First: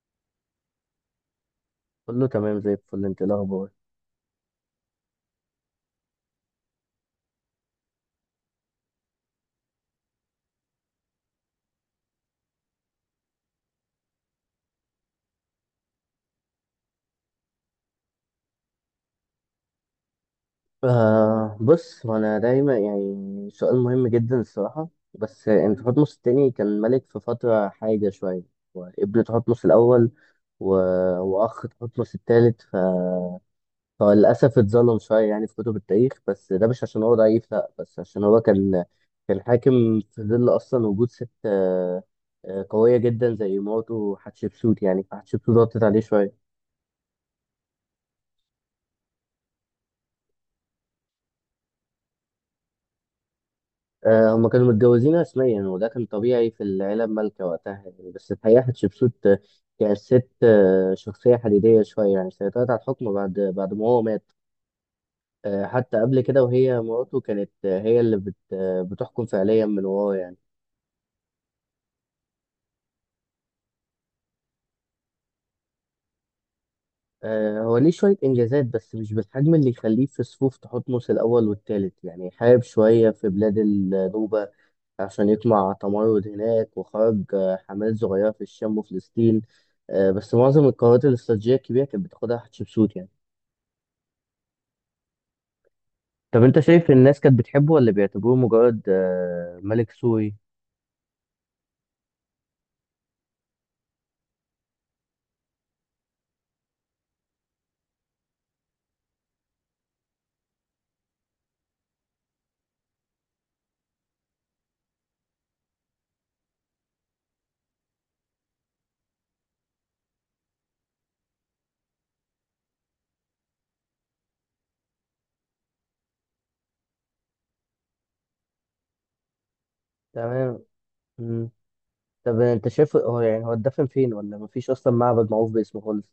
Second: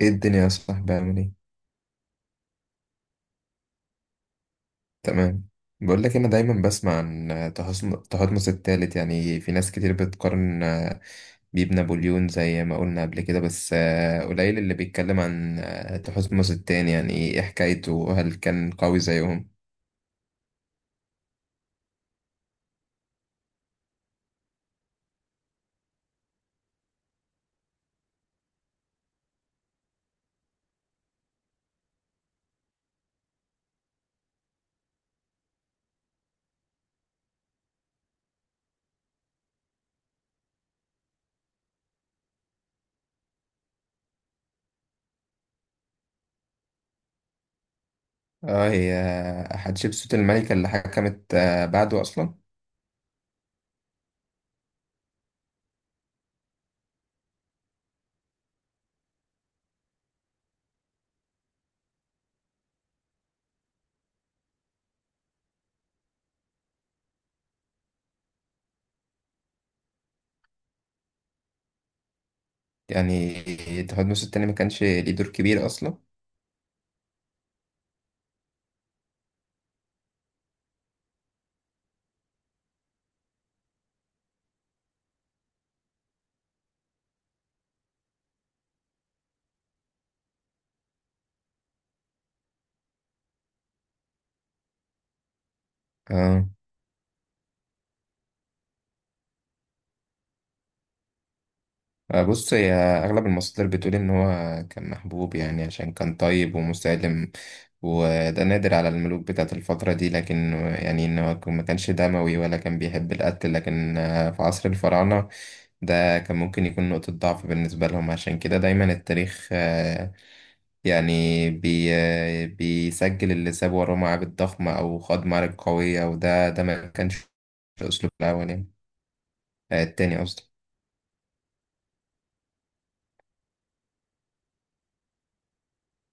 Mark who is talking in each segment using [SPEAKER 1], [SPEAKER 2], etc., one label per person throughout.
[SPEAKER 1] ايه الدنيا يا صاحبي؟ عامل ايه؟
[SPEAKER 2] كله تمام زي الفل. انت ايه الاخبار؟
[SPEAKER 1] تمام. بقول لك، انا دايما بسمع عن تهطمس الثالث. يعني في ناس كتير بتقارن بيه بنابليون زي ما قلنا قبل كده، بس قليل اللي بيتكلم عن تهصمس التاني. يعني ايه حكايته؟ هل كان قوي زيهم؟
[SPEAKER 2] آه، بص، وانا دايما يعني سؤال مهم جدا الصراحه. بس انت حتمس التاني كان ملك في فتره حاجه شويه، وابن تحتمس الاول و... واخ تحتمس التالت. فللاسف اتظلم شويه يعني في كتب التاريخ، بس ده مش عشان هو ضعيف. لا، بس عشان هو كان حاكم في ظل اصلا وجود ست قويه جدا زي مراته حتشبسوت. يعني فحتشبسوت ضغطت عليه شويه.
[SPEAKER 1] اه، هي حتشبسوت الملكة اللي حكمت بعده اصلا.
[SPEAKER 2] هما كانوا متجوزين رسميا، وده كان طبيعي في العيلة المالكة وقتها يعني. بس الحقيقة حتشبسوت كانت ست شخصية حديدية شوية. يعني سيطرت على الحكم بعد ما هو مات، حتى قبل كده وهي مراته كانت هي اللي بت آه، بتحكم فعليا من وراه يعني.
[SPEAKER 1] يعني تهطمس التاني ما كانش ليه دور كبير اصلا؟
[SPEAKER 2] هو ليه شوية إنجازات بس مش بالحجم اللي يخليه في صفوف تحتمس الأول والتالت. يعني حارب شوية في بلاد النوبة عشان يطمع تمرد هناك، وخرج حملات صغيرة في الشام وفلسطين. بس معظم القرارات الاستراتيجية الكبيرة كانت بتاخدها حتشبسوت يعني. طب
[SPEAKER 1] اه.
[SPEAKER 2] أنت شايف الناس كانت بتحبه ولا بيعتبروه مجرد ملك سوري؟
[SPEAKER 1] بص، هي أغلب المصادر بتقول إن هو كان محبوب، يعني عشان كان طيب ومسالم، وده نادر على الملوك بتاعت الفترة دي. لكن يعني إن هو ما كانش دموي ولا كان بيحب القتل، لكن في عصر الفراعنة ده كان ممكن يكون نقطة ضعف بالنسبة لهم. عشان كده دايما التاريخ آه، يعني بي آه، بيسجل اللي ساب وراه معابد ضخمة أو خاض معارك قوية، وده ما كانش أسلوب الأول، يعني التاني قصدي.
[SPEAKER 2] تمام. مم. طب أنت شايف هو يعني هو اتدفن فين، ولا مفيش أصلا معبد معروف باسمه خالص؟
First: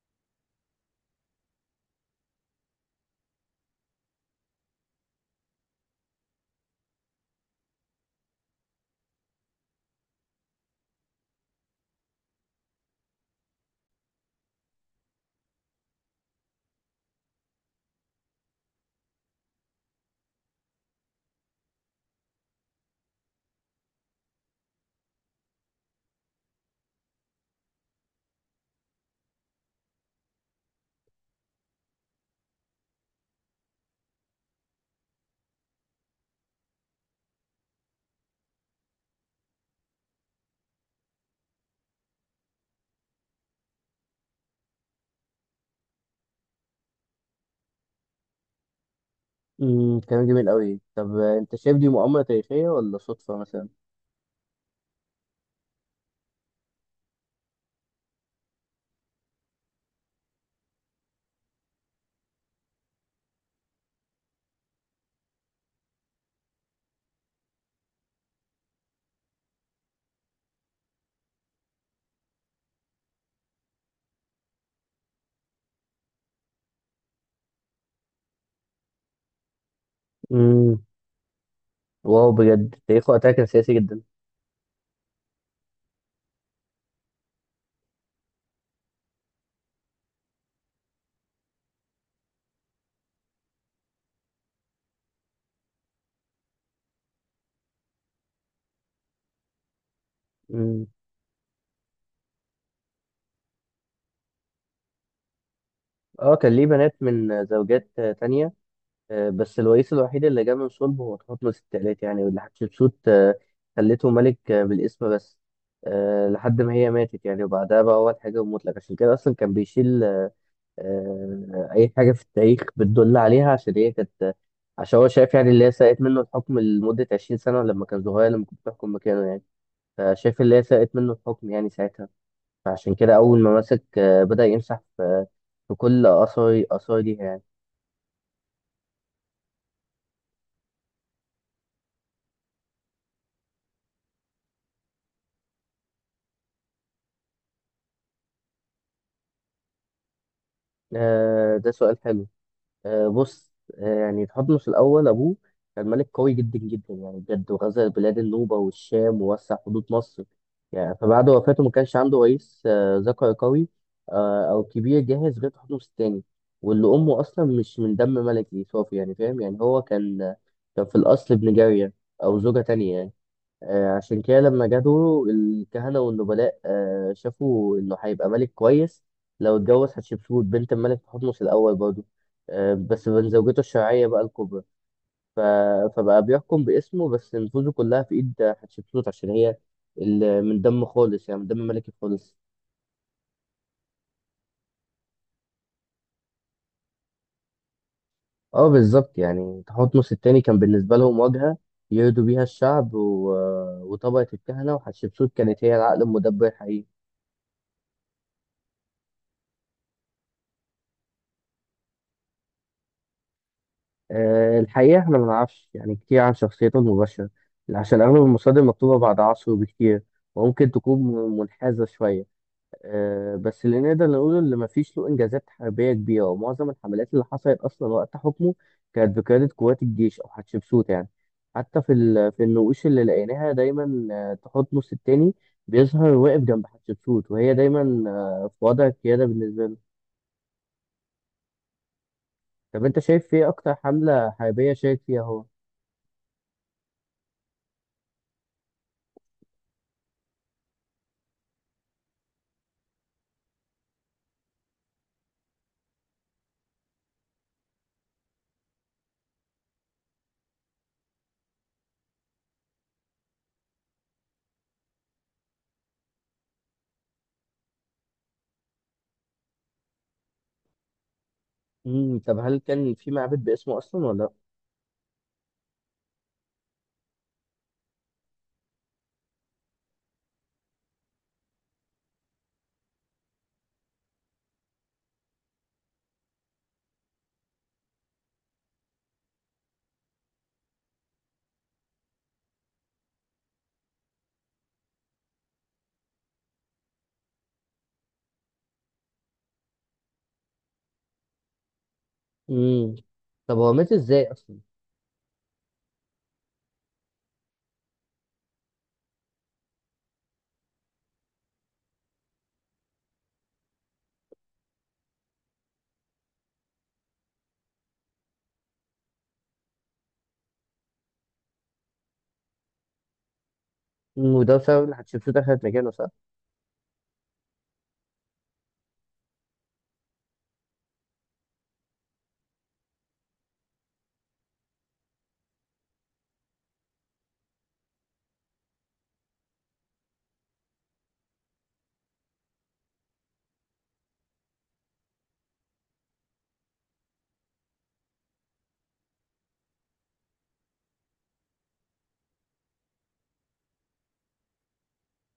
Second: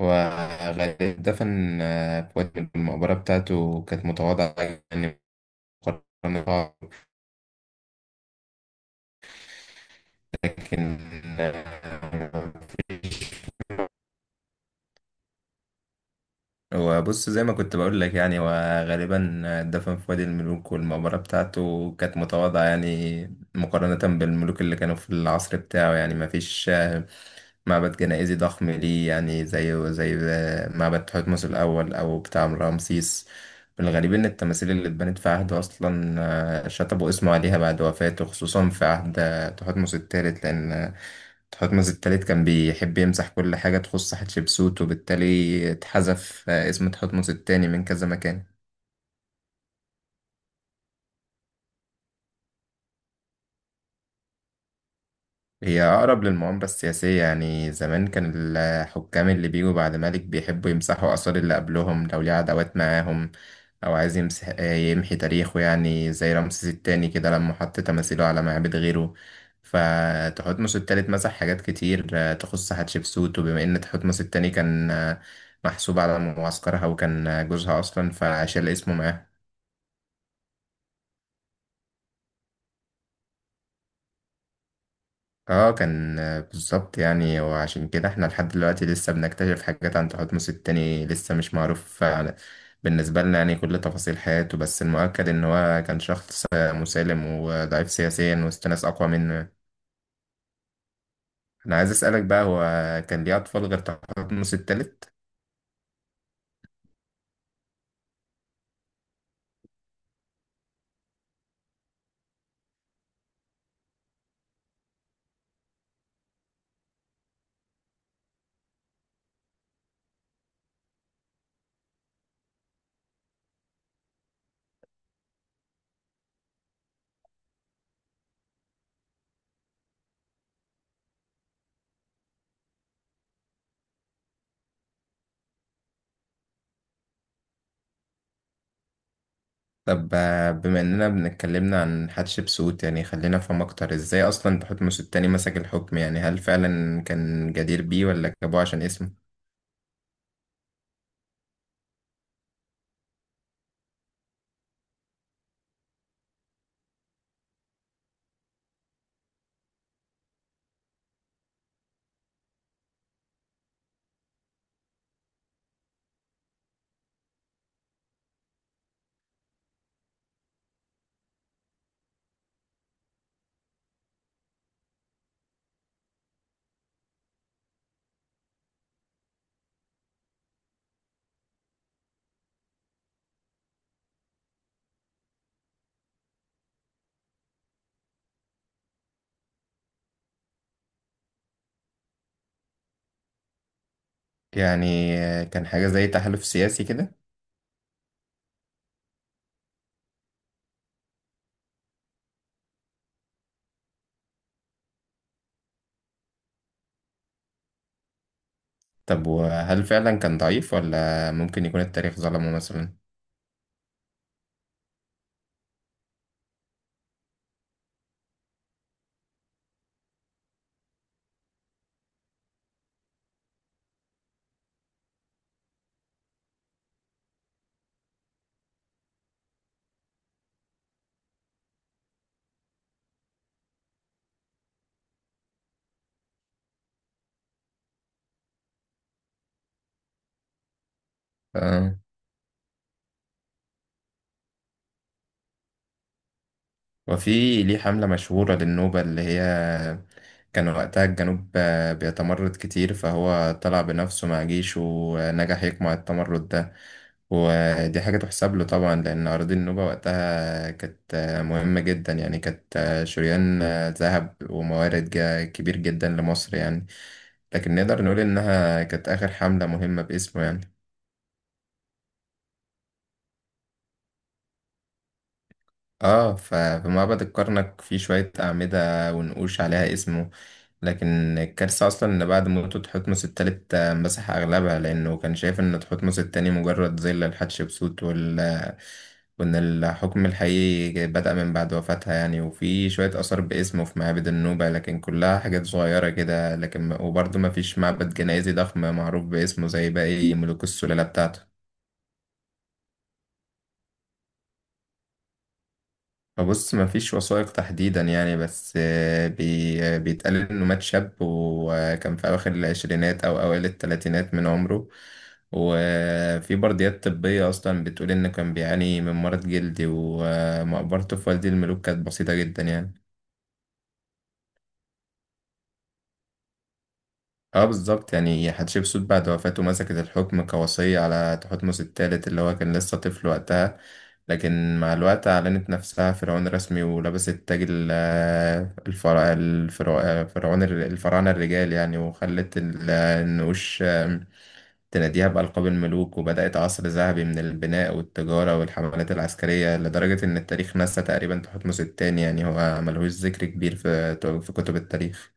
[SPEAKER 1] وغالبا دفن في وجه، المقبرة بتاعته كانت متواضعة يعني مقارنة. لكن آه، هو بص زي ما كنت بقول لك، يعني هو غالبا دفن في وادي الملوك، والمقبرة بتاعته كانت متواضعة يعني مقارنة بالملوك اللي كانوا في العصر بتاعه. يعني ما فيش معبد جنائزي ضخم ليه، يعني زي معبد تحتمس الأول أو بتاع رمسيس. الغريب إن التماثيل اللي اتبنت في عهده أصلا، شطبوا اسمه عليها بعد وفاته، خصوصا في عهد تحتمس الثالث، لأن تحتمس التالت كان بيحب يمسح كل حاجة تخص حتشبسوت، وبالتالي اتحذف اسم تحتمس التاني من كذا مكان.
[SPEAKER 2] كلام جميل قوي. طب أنت شايف دي مؤامرة تاريخية ولا صدفة مثلا؟
[SPEAKER 1] هي أقرب للمؤامرة السياسية. يعني زمان كان الحكام اللي بيجوا بعد ملك بيحبوا يمسحوا آثار اللي قبلهم لو ليه عداوات معاهم، أو عايز يمحي تاريخه، يعني زي رمسيس التاني كده لما حط تماثيله على معابد غيره. فتحتمس التالت مسح حاجات كتير تخص حتشبسوت، وبما إن تحتمس التاني كان محسوب على معسكرها وكان جوزها أصلا، فشال اسمه معاهم.
[SPEAKER 2] امم واو، بجد تاريخه وقتها كان سياسي جدا.
[SPEAKER 1] اه، كان بالظبط يعني. وعشان كده احنا لحد دلوقتي لسه بنكتشف حاجات عن تحتمس التاني، لسه مش معروف بالنسبة لنا يعني كل تفاصيل حياته، بس المؤكد ان هو كان شخص مسالم وضعيف سياسيا وسط ناس اقوى منه.
[SPEAKER 2] امم
[SPEAKER 1] انا عايز اسألك بقى، هو كان ليه اطفال غير تحتمس التالت؟
[SPEAKER 2] اه، كان ليه بنات من زوجات تانية، بس الرئيس الوحيد اللي جه من صلب هو تحتمس التالت. يعني واللي حتشبسوت خلته ملك بالاسم بس لحد ما هي ماتت. يعني وبعدها بقى هو الحاجة المطلق، عشان كده أصلا كان بيشيل أي حاجة في التاريخ بتدل عليها عشان هي كانت. عشان هو شايف يعني اللي هي سرقت منه الحكم لمدة 20 سنة لما كان صغير، لما كنت بتحكم مكانه يعني. فشايف اللي هي سرقت منه الحكم يعني ساعتها. فعشان كده أول ما مسك بدأ يمسح في كل آثار ليها يعني.
[SPEAKER 1] طب بما اننا بنتكلمنا عن حتشبسوت، يعني خلينا نفهم اكتر ازاي اصلا تحتمس التاني مسك الحكم. يعني هل فعلا كان جدير بيه ولا جابوه عشان اسمه؟
[SPEAKER 2] ده سؤال حلو. بص، يعني تحتمس الأول أبوه كان ملك قوي جدا جدا. يعني بجد، وغزا بلاد النوبة والشام ووسع حدود مصر. يعني فبعد وفاته ما كانش عنده رئيس ذكر قوي أو كبير جاهز غير تحتمس التاني، واللي أمه أصلا مش من دم ملكي صافي. يعني فاهم، يعني هو كان كان في الأصل ابن جارية أو زوجة تانية يعني. عشان كده لما جاله الكهنة والنبلاء، شافوا إنه هيبقى ملك كويس لو اتجوز حتشبسوت بنت الملك تحتمس الأول برضه، بس من زوجته الشرعية بقى الكبرى. ف- فبقى بيحكم باسمه، بس نفوذه كلها في إيد حتشبسوت عشان هي من دم خالص، يعني من دم ملكي خالص.
[SPEAKER 1] يعني كان حاجة زي تحالف سياسي كده؟
[SPEAKER 2] اه بالظبط، يعني تحتمس التاني كان بالنسبة لهم واجهة يرضوا بيها الشعب وطبقة الكهنة، وحتشبسوت كانت هي العقل المدبر الحقيقي.
[SPEAKER 1] طب وهل فعلا كان ضعيف ولا ممكن يكون التاريخ ظلمه مثلا؟
[SPEAKER 2] الحقيقة احنا ما نعرفش يعني كتير عن شخصيته المباشرة، عشان أغلب المصادر مكتوبة بعد عصره بكتير، وممكن تكون منحازة شوية. بس اللي نقدر نقوله إن مفيش له إنجازات حربية كبيرة، ومعظم الحملات اللي حصلت أصلا وقت حكمه كانت بقيادة قوات الجيش أو حتشبسوت يعني. حتى في النقوش اللي لقيناها، دايما تحتمس التاني بيظهر واقف جنب حتشبسوت، وهي دايما في وضع القيادة بالنسبة له.
[SPEAKER 1] آه.
[SPEAKER 2] طب أنت شايف إيه أكتر حملة حربية شارك فيها هو؟
[SPEAKER 1] وفي ليه حملة مشهورة للنوبة، اللي هي كان وقتها الجنوب بيتمرد كتير، فهو طلع بنفسه مع جيشه ونجح يقمع التمرد ده. ودي حاجة تحسب له طبعا، لأن أراضي النوبة وقتها كانت مهمة جدا، يعني كانت شريان ذهب وموارد كبير جدا لمصر يعني. لكن نقدر نقول إنها كانت آخر حملة مهمة باسمه يعني.
[SPEAKER 2] طب هل كان في معبد باسمه اصلا ولا لا؟
[SPEAKER 1] اه، ففي معبد الكرنك في شوية أعمدة ونقوش عليها اسمه، لكن الكارثة أصلا إن بعد موته تحتمس التالت مسح أغلبها، لأنه كان شايف إن تحتمس التاني مجرد ظل لحتشبسوت، وإن الحكم الحقيقي بدأ من بعد وفاتها يعني. وفي شوية آثار باسمه في معابد النوبة لكن كلها حاجات صغيرة كده، لكن وبرضه مفيش معبد جنائزي ضخم معروف باسمه زي باقي ملوك السلالة بتاعته.
[SPEAKER 2] امم طب هو مات ازاي اصلا؟
[SPEAKER 1] بص مفيش وثائق تحديدا يعني، بس آه، بي آه، بيتقال انه مات شاب وكان في اواخر العشرينات او اوائل الثلاثينات من عمره. وفي برديات طبية اصلا بتقول انه كان بيعاني من مرض جلدي، ومقبرته في وادي الملوك كانت بسيطة جدا يعني.
[SPEAKER 2] وده بسبب ان حتشبسوت اخذت مكانه، صح؟
[SPEAKER 1] اه بالظبط، يعني حتشبسوت بعد وفاته مسكت الحكم كوصية على تحتمس الثالث اللي هو كان لسه طفل وقتها، لكن مع الوقت أعلنت نفسها فرعون رسمي، ولبست تاج ال- آه، الفرع الفرع الفرعون الفراعنة الرجال يعني، وخلت النقوش تناديها بألقاب الملوك، وبدأت عصر ذهبي من البناء والتجارة والحملات العسكرية، لدرجة إن التاريخ نسى تقريبا تحتمس التاني يعني. هو ملهوش ذكر كبير في كتب التاريخ.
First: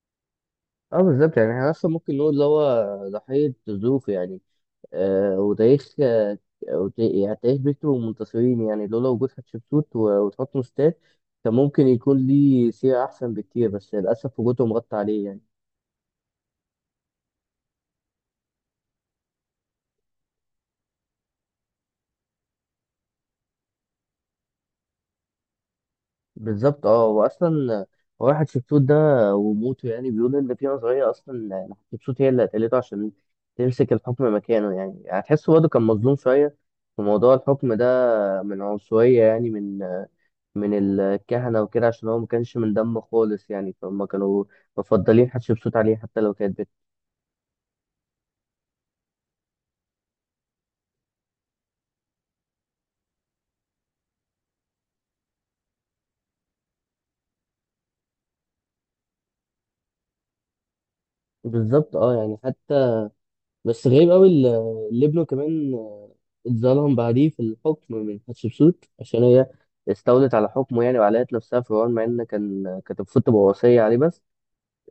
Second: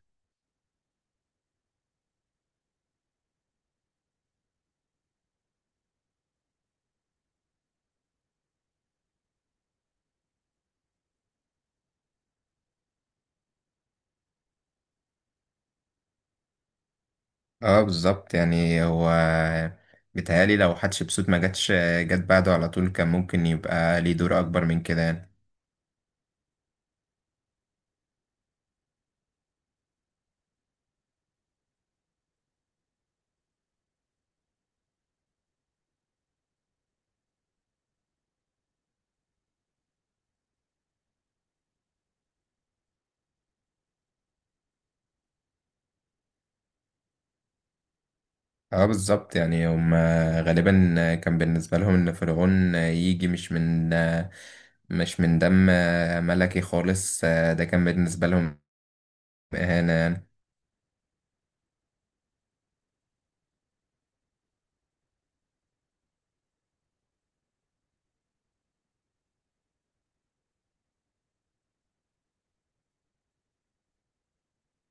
[SPEAKER 2] اه بالظبط، يعني احنا اصلا ممكن نقول اللي هو ضحيه ظروفه يعني. آه وتاريخ آه يعني تاريخ بيته ومنتصرين. يعني لولا وجود حتشبسوت وتحتمس تاني كان ممكن يكون ليه سيره احسن بكتير، بس للاسف وجودهم غطى عليه يعني.
[SPEAKER 1] اه بالظبط، يعني هو بيتهيألي لو حتشبسوت ما جاتش جت بعده على طول، كان ممكن يبقى ليه دور أكبر من كده يعني.
[SPEAKER 2] بالظبط اه، واصلا واحد شبسوت ده وموته، يعني بيقول ان في نظريه اصلا إن شبسوت هي اللي قتلته عشان تمسك الحكم مكانه يعني. هتحسه برضه كان مظلوم شويه في موضوع الحكم ده، من عنصريه يعني، من الكهنه وكده، عشان هو ما كانش من دمه خالص يعني. فهم كانوا مفضلين حتشبسوت عليه، حتى لو كانت
[SPEAKER 1] اه بالظبط، يعني هم غالبا كان بالنسبة لهم ان فرعون يجي مش من دم ملكي خالص، ده كان بالنسبة لهم إهانة يعني.
[SPEAKER 2] بالظبط اه، يعني بس غريب قوي اللي ابنه كمان اتظلم بعديه في الحكم من حتشبسوت، عشان هي استولت على حكمه. يعني وعلقت نفسها في العون، مع ان كانت المفروض تبقى وصية عليه بس.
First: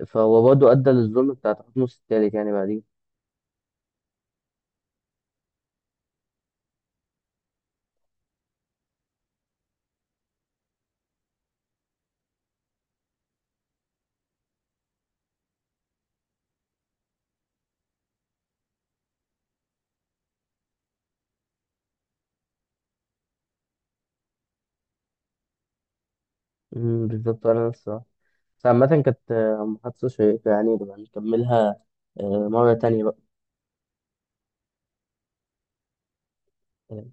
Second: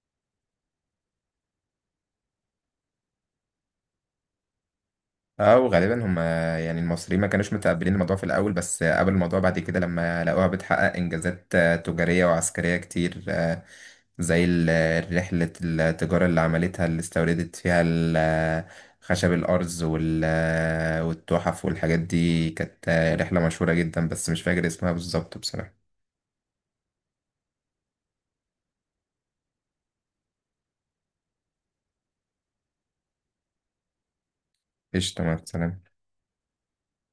[SPEAKER 2] فهو برضه أدى للظلم بتاع تحتمس التالت يعني بعديه.
[SPEAKER 1] اه وغالبا هم يعني المصريين ما كانوش متقبلين الموضوع في الاول، بس قبل الموضوع بعد كده لما لقوها بتحقق انجازات تجاريه وعسكريه كتير. زي رحله التجاره اللي عملتها، اللي استوردت فيها خشب الارز والتحف والحاجات دي، كانت رحله مشهوره جدا، بس مش فاكر اسمها بالظبط بصراحه.
[SPEAKER 2] بالظبط. أنا نفس الصراحة. بس عامة كانت محادثة شيقة. يعني نبقى نكملها مرة تانية
[SPEAKER 1] قشطه، مع السلامه.
[SPEAKER 2] بقى